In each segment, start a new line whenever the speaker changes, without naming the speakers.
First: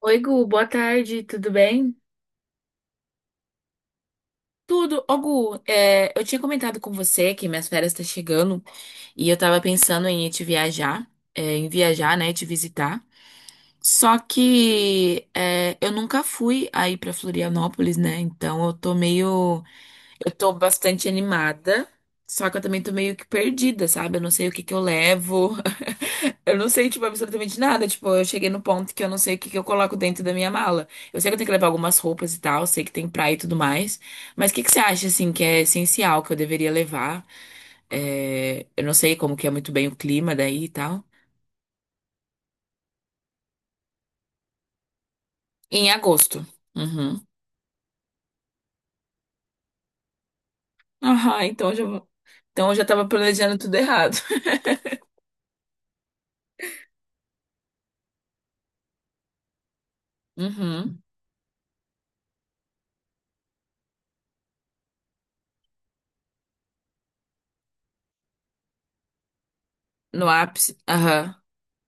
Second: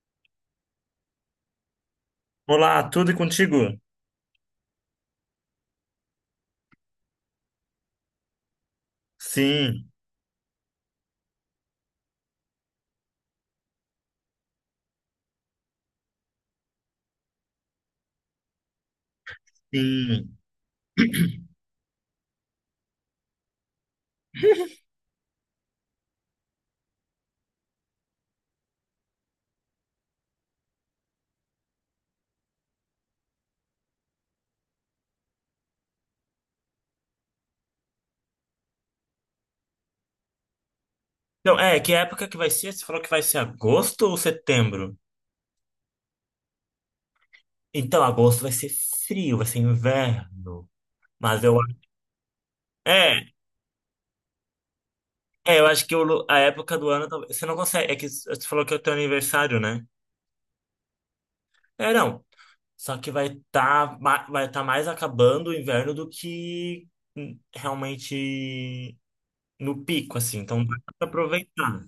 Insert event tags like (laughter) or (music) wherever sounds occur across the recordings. Oi, Gu, boa tarde, tudo bem?
Olá, tudo e contigo?
Tudo. Ô, Gu, eu tinha comentado com você que minhas férias estão chegando e eu tava
Sim,
pensando em ir te viajar, te visitar. Só que eu nunca fui aí pra Florianópolis, né? Então eu tô meio. Eu
sim.
tô bastante
(clears throat)
animada, só que eu também tô meio que perdida, sabe? Eu não sei o que que eu levo. (laughs) Eu não sei, tipo, absolutamente nada. Tipo, eu cheguei no ponto que eu não sei o que que eu coloco dentro da minha mala. Eu sei que eu tenho que levar algumas roupas e tal, sei que tem praia e tudo mais. Mas o que que você acha, assim, que é essencial, que eu deveria levar? Eu não sei como que é muito bem o clima daí e tal.
Então, que época que vai ser? Você falou que vai ser agosto ou setembro?
Em agosto. Uhum.
Então, agosto vai ser frio, vai ser inverno.
Aham,
Mas eu...
então eu já vou... Então eu já tava
É,
planejando tudo errado. (laughs)
eu acho que a época do ano. Você não consegue. É que você falou que é o teu aniversário, né?
Uhum.
É, não. Só que vai tá mais acabando o inverno do que realmente no pico,
No
assim. Então,
ápice.
dá pra
Aham.
aproveitar.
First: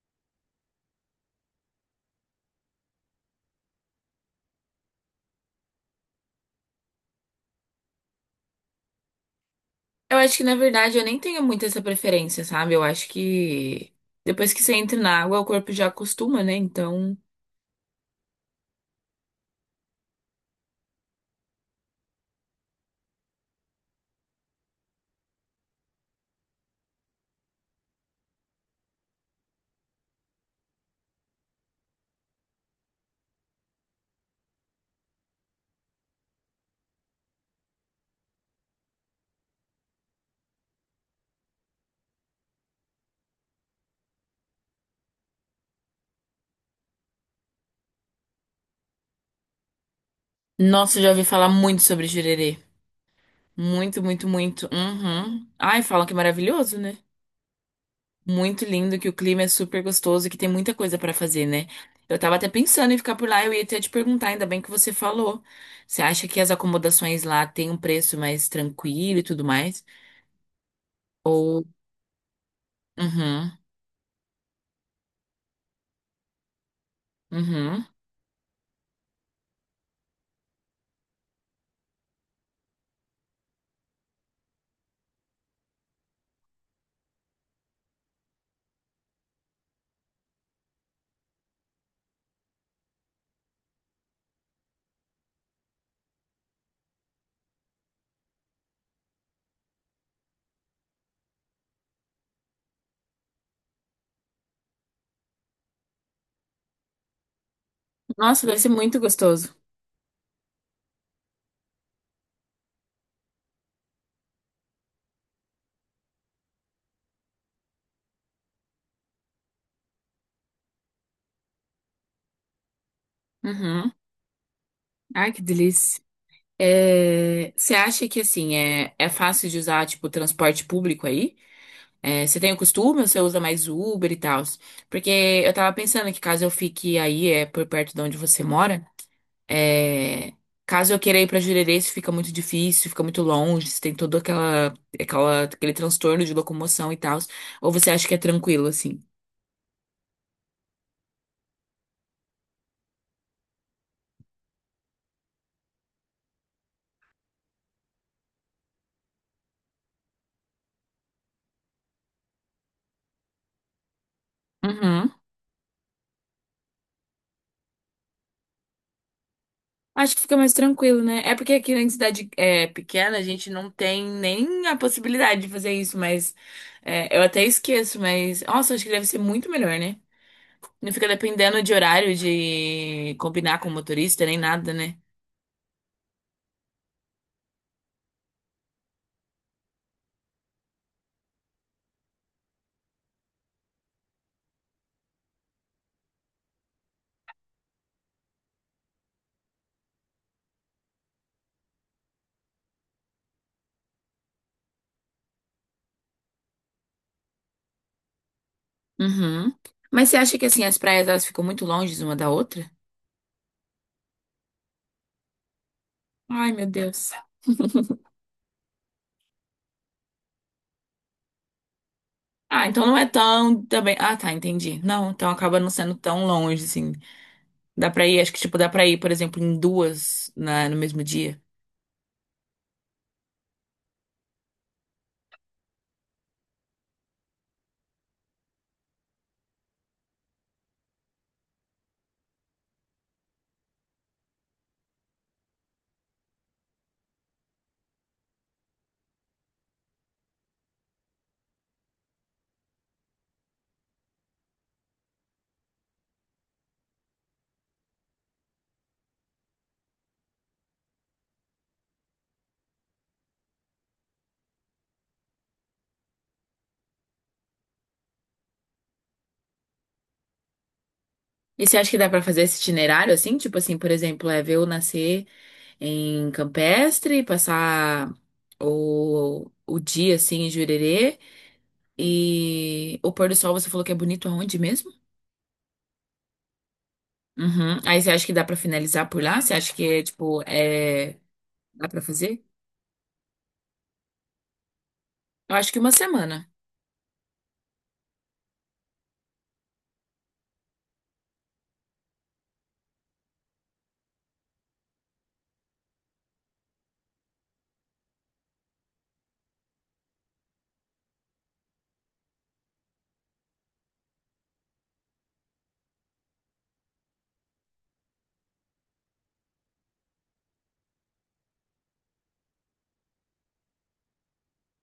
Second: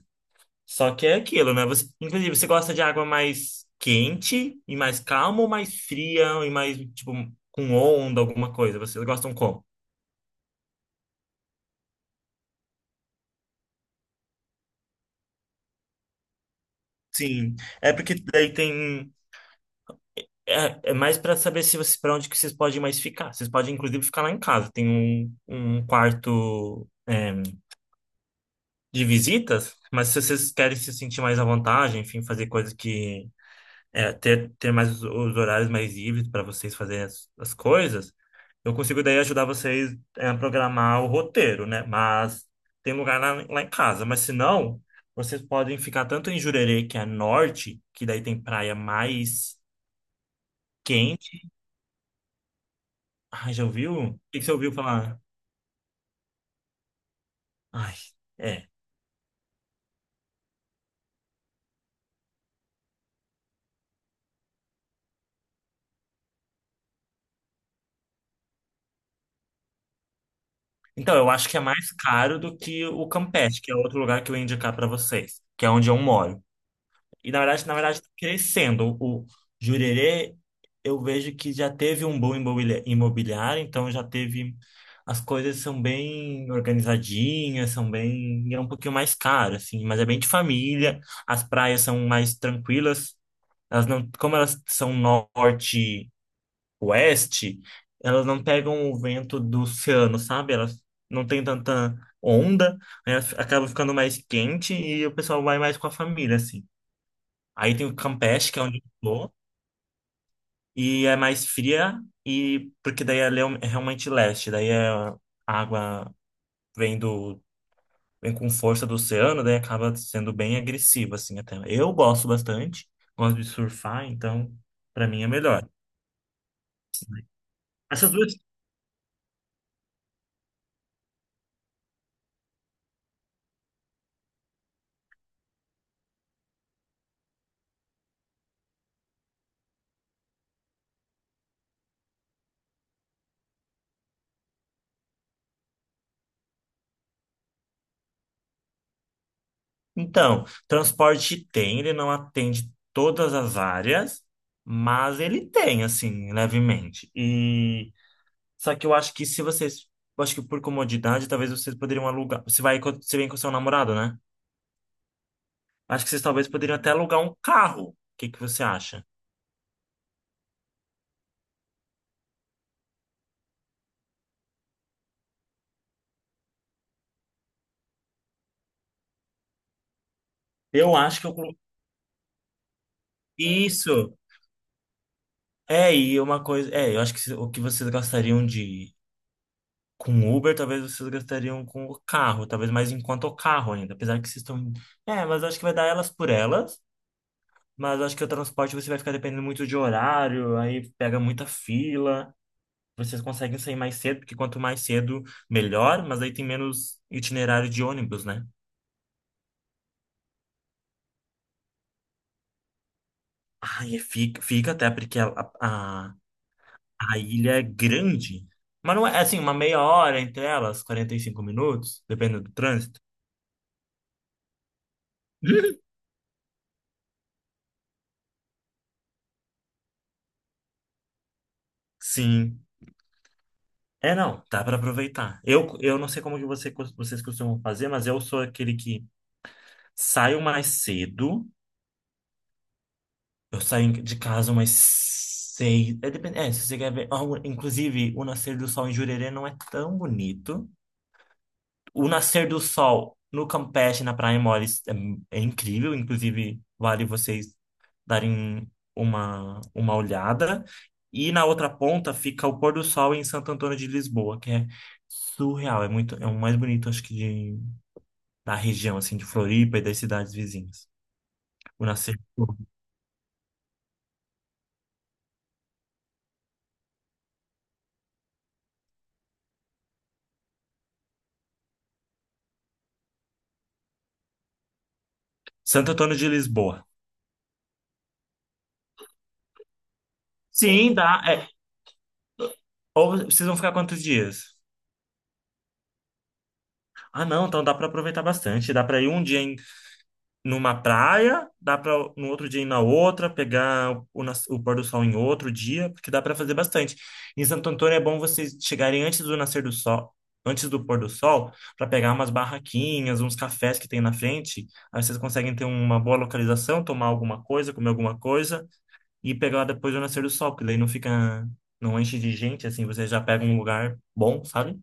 Só que é aquilo, né? Você, inclusive, você gosta de água mais quente e mais calma, ou mais fria e mais, tipo, com onda, alguma coisa? Vocês gostam como?
Eu acho que, na verdade, eu nem tenho muito essa preferência, sabe? Eu acho que depois que você entra na água, o corpo já acostuma, né? Então.
Sim, é porque daí tem. É mais para saber se vocês, para onde que vocês podem mais ficar. Vocês podem, inclusive, ficar lá em casa. Tem um quarto de visitas, mas se vocês querem se sentir mais à vontade, enfim, fazer coisas que ter, mais os horários mais livres para vocês fazerem as coisas, eu consigo daí ajudar vocês a programar o roteiro, né? Mas tem lugar lá em casa. Mas se não, vocês podem ficar tanto em Jurerê, que é norte, que daí tem praia mais
Nossa, eu já ouvi falar
quente.
muito sobre jurerê.
Ai, já ouviu?
Muito,
O
muito,
que que você
muito.
ouviu falar?
Uhum. Ai, falam que é maravilhoso, né?
Ai,
Muito
é.
lindo, que o clima é super gostoso e que tem muita coisa pra fazer, né? Eu tava até pensando em ficar por lá, eu ia até te perguntar, ainda bem que você falou. Você acha que as acomodações lá têm um preço mais tranquilo e tudo mais?
Então, eu acho que é
Ou.
mais caro do que o
Uhum.
Campeche, que é outro lugar que eu ia indicar para vocês, que é onde eu moro. E na
Uhum.
verdade, tá crescendo. O Jurerê, eu vejo que já teve um boom imobiliário, então já teve. As coisas são bem organizadinhas, são bem. E é um pouquinho mais caro, assim, mas é bem de família. As praias são mais tranquilas. Elas não, como elas são norte-oeste, elas não pegam o vento do oceano, sabe? Elas não tem tanta onda, aí elas acabam ficando mais quente e o pessoal vai mais com a família, assim. Aí tem o
Nossa,
Campeche,
deve
que é
ser
onde
muito
estou,
gostoso.
e é mais fria, e porque daí é realmente leste, a água vem do vem com força do oceano, daí acaba sendo bem agressiva assim, até. Eu gosto bastante, gosto de
Uhum.
surfar, então para mim é
Ai, que
melhor.
delícia. Você acha
Essas
que
duas.
assim é fácil de usar tipo transporte público aí? Você tem o costume ou você usa mais Uber e tal? Porque eu tava pensando que caso eu fique aí, é por perto de onde você mora, é, caso eu queira ir pra Jurerê, isso fica muito difícil, fica muito longe, você tem todo aquela, aquele transtorno de locomoção e tal. Ou você acha que é tranquilo assim?
Então, transporte tem, ele não atende todas as áreas, mas ele tem, assim, levemente. E só que eu acho que se vocês, eu acho que por comodidade, talvez vocês poderiam alugar. Você vem com seu namorado, né?
Uhum.
Acho que vocês talvez poderiam até alugar um carro. O que que você acha?
Acho que fica mais tranquilo, né? É porque aqui na cidade é, pequena a gente não tem nem a possibilidade de fazer isso, mas é, eu até esqueço, mas nossa, acho que deve ser muito melhor, né? Não
Eu
fica
acho que eu colo-
dependendo de horário de combinar com o
isso.
motorista nem nada, né?
E uma coisa, eu acho que o que vocês gastariam de com Uber, talvez vocês gastariam com o carro, talvez mais, enquanto o carro ainda, apesar que vocês estão, mas eu acho que vai dar elas por elas. Mas eu acho que o transporte você vai ficar dependendo muito de horário, aí pega muita fila. Vocês conseguem sair mais cedo, porque quanto mais cedo, melhor, mas aí tem menos itinerário de ônibus, né?
Uhum. Mas você acha que assim as praias elas ficam muito longe uma da outra?
Ah, e fica até porque a,
Ai, meu Deus.
a ilha é grande. Mas não é assim, uma meia hora entre elas, 45 minutos, dependendo do
Ah, então não
trânsito.
é tão também. Ah, tá, entendi. Não, então acaba não
(laughs)
sendo tão longe assim. Dá pra ir, acho que tipo dá pra ir, por exemplo, em duas no mesmo dia.
Sim. É, não, dá para aproveitar. Eu não sei como que você, vocês costumam fazer, mas eu sou aquele que saio mais cedo. Eu saio de casa umas 6. É, depende, se você quer ver. Ah, inclusive, o nascer do sol em Jurerê não é tão bonito. O nascer do sol no Campeche, na Praia Mole, é incrível. Inclusive, vale vocês darem uma olhada. E na outra ponta fica o pôr do sol em Santo Antônio de Lisboa, que é surreal. É muito, é o mais bonito, acho que, da região, assim, de Floripa e das cidades vizinhas.
E você
O
acha que dá
nascer
pra fazer
do sol.
esse itinerário assim? Tipo assim, por exemplo, é ver eu nascer em Campestre, passar o dia assim em Jurerê e o pôr do sol você falou que é bonito aonde mesmo?
Santo Antônio de Lisboa.
Uhum. Aí você acha que dá pra finalizar por lá? Você acha que é tipo,
Sim,
é...
dá.
dá pra fazer?
Ou vocês vão ficar quantos dias?
Eu acho que uma semana.
Ah, não, então dá para aproveitar bastante. Dá para ir um dia numa praia, dá para no outro dia ir na outra, pegar o pôr do sol em outro dia, porque dá para fazer bastante. Em Santo Antônio é bom vocês chegarem antes do nascer do sol, antes do pôr do sol, para pegar umas barraquinhas, uns cafés que tem na frente. Aí vocês conseguem ter uma boa localização, tomar alguma coisa, comer alguma coisa e pegar depois do nascer do sol, porque daí não fica, não enche de gente, assim, vocês já pegam um lugar bom, sabe?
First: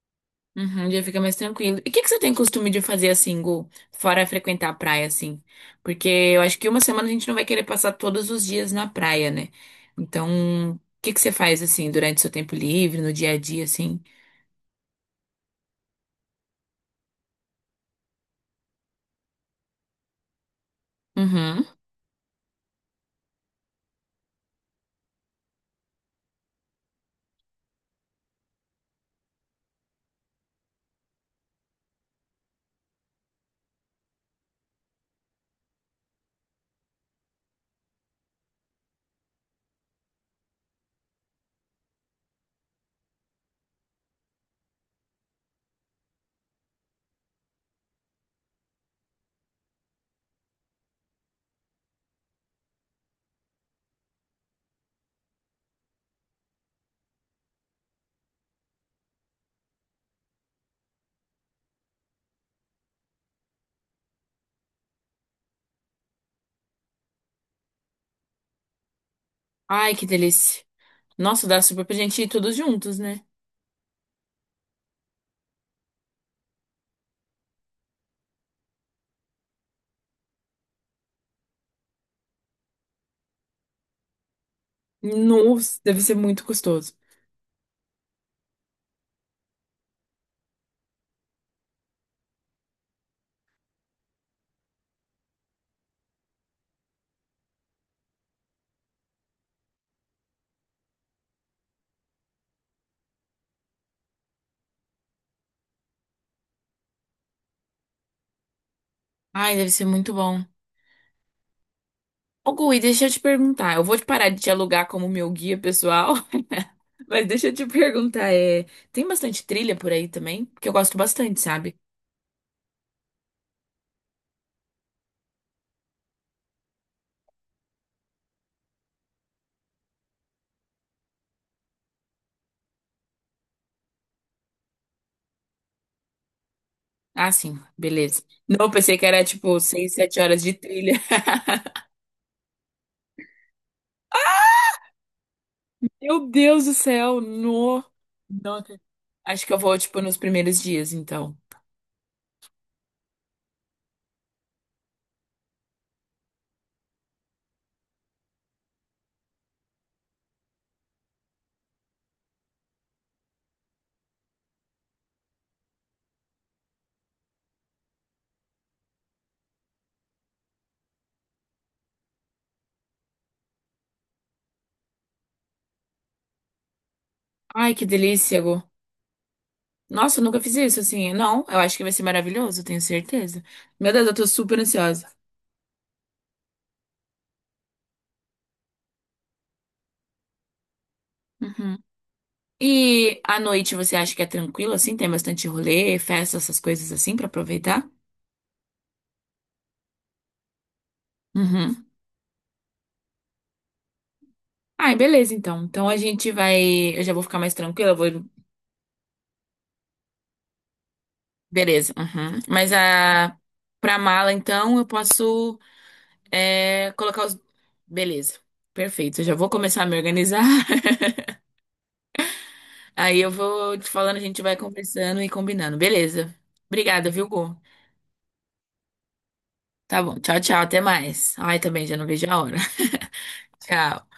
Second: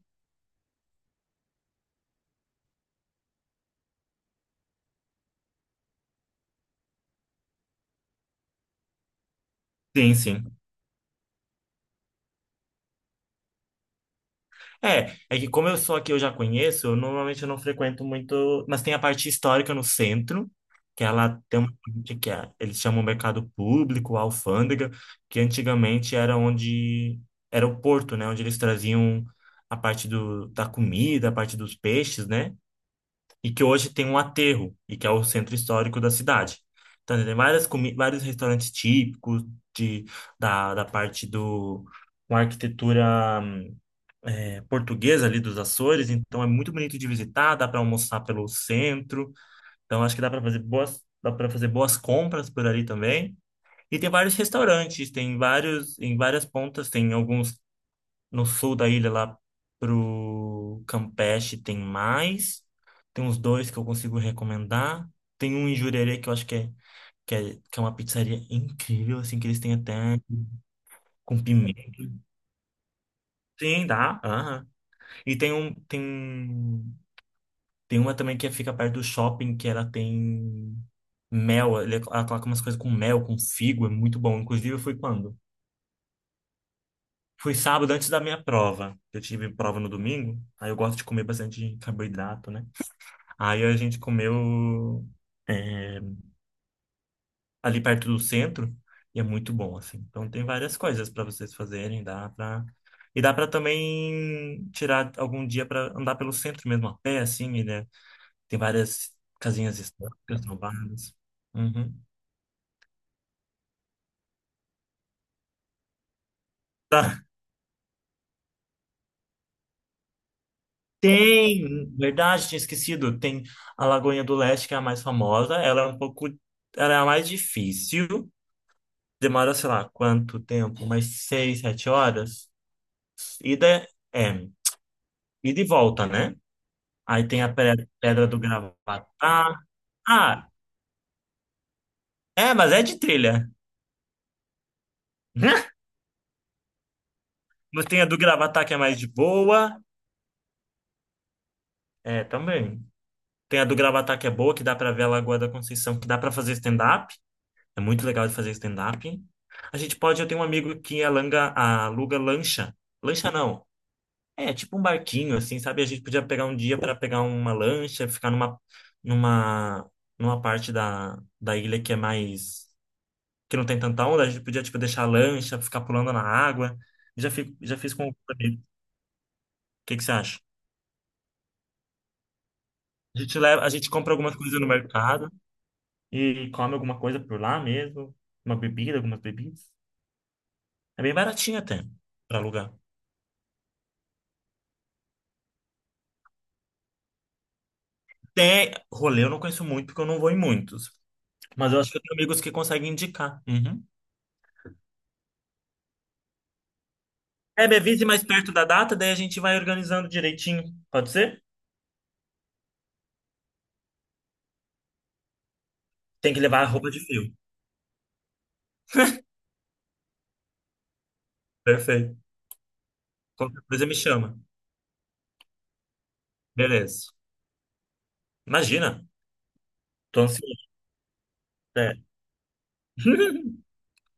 Uhum, já fica mais tranquilo. E o que que você tem costume de fazer assim, Gu? Fora frequentar a praia, assim? Porque eu acho que uma semana a gente não vai querer passar todos os dias na praia, né?
Sim, sim.
Então, o que que você faz assim durante seu tempo livre, no dia a dia, assim?
É que como eu sou aqui, eu já conheço, eu normalmente eu não frequento muito, mas tem a parte histórica no centro, que ela tem
Uhum.
uma parte que é, eles chamam mercado público, alfândega, que antigamente era onde era o porto, né, onde eles traziam a parte da comida, a parte dos peixes, né? E que hoje tem um aterro, e que é o centro histórico da cidade. Então, tem várias comi vários restaurantes típicos de, da parte do com arquitetura portuguesa ali dos Açores, então é muito bonito de visitar, dá para almoçar pelo centro, então acho que dá para fazer boas compras por ali também. E tem vários restaurantes, tem vários em várias pontas, tem alguns no sul da ilha lá pro Campeche, tem mais, tem uns dois que eu consigo recomendar, tem um em Jurerê que eu acho que é que é uma pizzaria incrível, assim, que eles têm até
Ai, que delícia.
com
Nossa, dá
pimenta.
super pra gente ir todos juntos, né?
Sim, dá. Aham. E tem um, tem Tem uma também que fica perto do shopping, que ela tem mel, ela coloca umas coisas com mel, com figo, é muito bom. Inclusive, eu fui quando?
Nossa, deve ser muito gostoso.
Fui sábado antes da minha prova. Eu tive prova no domingo, aí eu gosto de comer bastante carboidrato, né? Aí a gente comeu é, ali perto do centro e é muito bom, assim. Então tem várias coisas para vocês fazerem. E dá pra também tirar algum dia pra andar pelo centro mesmo, a pé, assim, né? Tem várias
Ai, deve
casinhas
ser muito bom.
históricas roubadas. Uhum.
Ô, Gui, deixa eu te perguntar. Eu vou te parar de te alugar como meu guia pessoal, (laughs)
Tá.
mas deixa eu te perguntar, tem bastante trilha por aí também? Porque eu gosto bastante, sabe?
Tem, verdade, tinha esquecido. Tem a Lagoinha do Leste, que é a mais famosa. Ela é a mais difícil. Demora, sei lá, quanto tempo? Umas 6, 7 horas. Ida, é, é, ida e volta, né? Aí
Ah,
tem a
sim, beleza.
Pedra do
Não, eu pensei que era tipo
Gravatá.
seis, sete horas
Ah,
de trilha. (laughs)
é, mas é de trilha. (laughs)
Meu Deus do céu, no.
Mas tem a do
Não,
Gravatá que é mais de
acho que eu vou,
boa.
tipo, nos primeiros dias, então.
É, também. Tem a do Gravatá que é boa, que dá pra ver a Lagoa da Conceição, que dá pra fazer stand-up. É muito legal de fazer stand-up. A gente pode, eu tenho um amigo que aluga lancha. Lancha não. É, tipo um barquinho, assim, sabe? A gente podia pegar um dia para pegar uma lancha, ficar numa, numa parte da ilha que é mais, que não tem tanta onda. A gente podia, tipo, deixar a lancha, ficar pulando na água.
Ai,
Já
que
fiz com o
delícia, Gu.
amigo. O que que você
Nossa, eu
acha?
nunca fiz isso, assim. Não, eu acho que vai ser maravilhoso, eu tenho
A gente
certeza.
leva, a gente
Meu Deus, eu
compra
tô
algumas
super
coisas no
ansiosa.
mercado e come alguma coisa por lá mesmo. Uma bebida, algumas bebidas. É bem baratinho
Uhum.
até, para alugar.
E à noite você acha que é tranquilo assim? Tem bastante rolê, festa, essas coisas assim pra aproveitar?
Tem rolê, eu não conheço muito, porque eu não vou em muitos. Mas eu
Uhum.
acho que eu tenho amigos que conseguem indicar. Uhum.
Ai, beleza então. Então a gente vai. Eu já vou ficar mais
É, me
tranquila, eu
avise
vou.
mais perto da data, daí a gente vai organizando direitinho. Pode ser?
Beleza. Uhum. Mas a. Pra mala então eu posso
Tem que levar a roupa de
colocar
frio.
os. Beleza. Perfeito. Eu já vou começar a me organizar. (laughs)
Perfeito.
Aí eu
Qualquer
vou
coisa
te
me
falando, a
chama.
gente vai conversando e combinando. Beleza. Obrigada,
Beleza.
viu, Gu?
Imagina.
Tá bom.
Tô
Tchau, tchau.
ansioso.
Até mais. Ai, também já não
É.
vejo a hora. (laughs)
(laughs)
Tchau.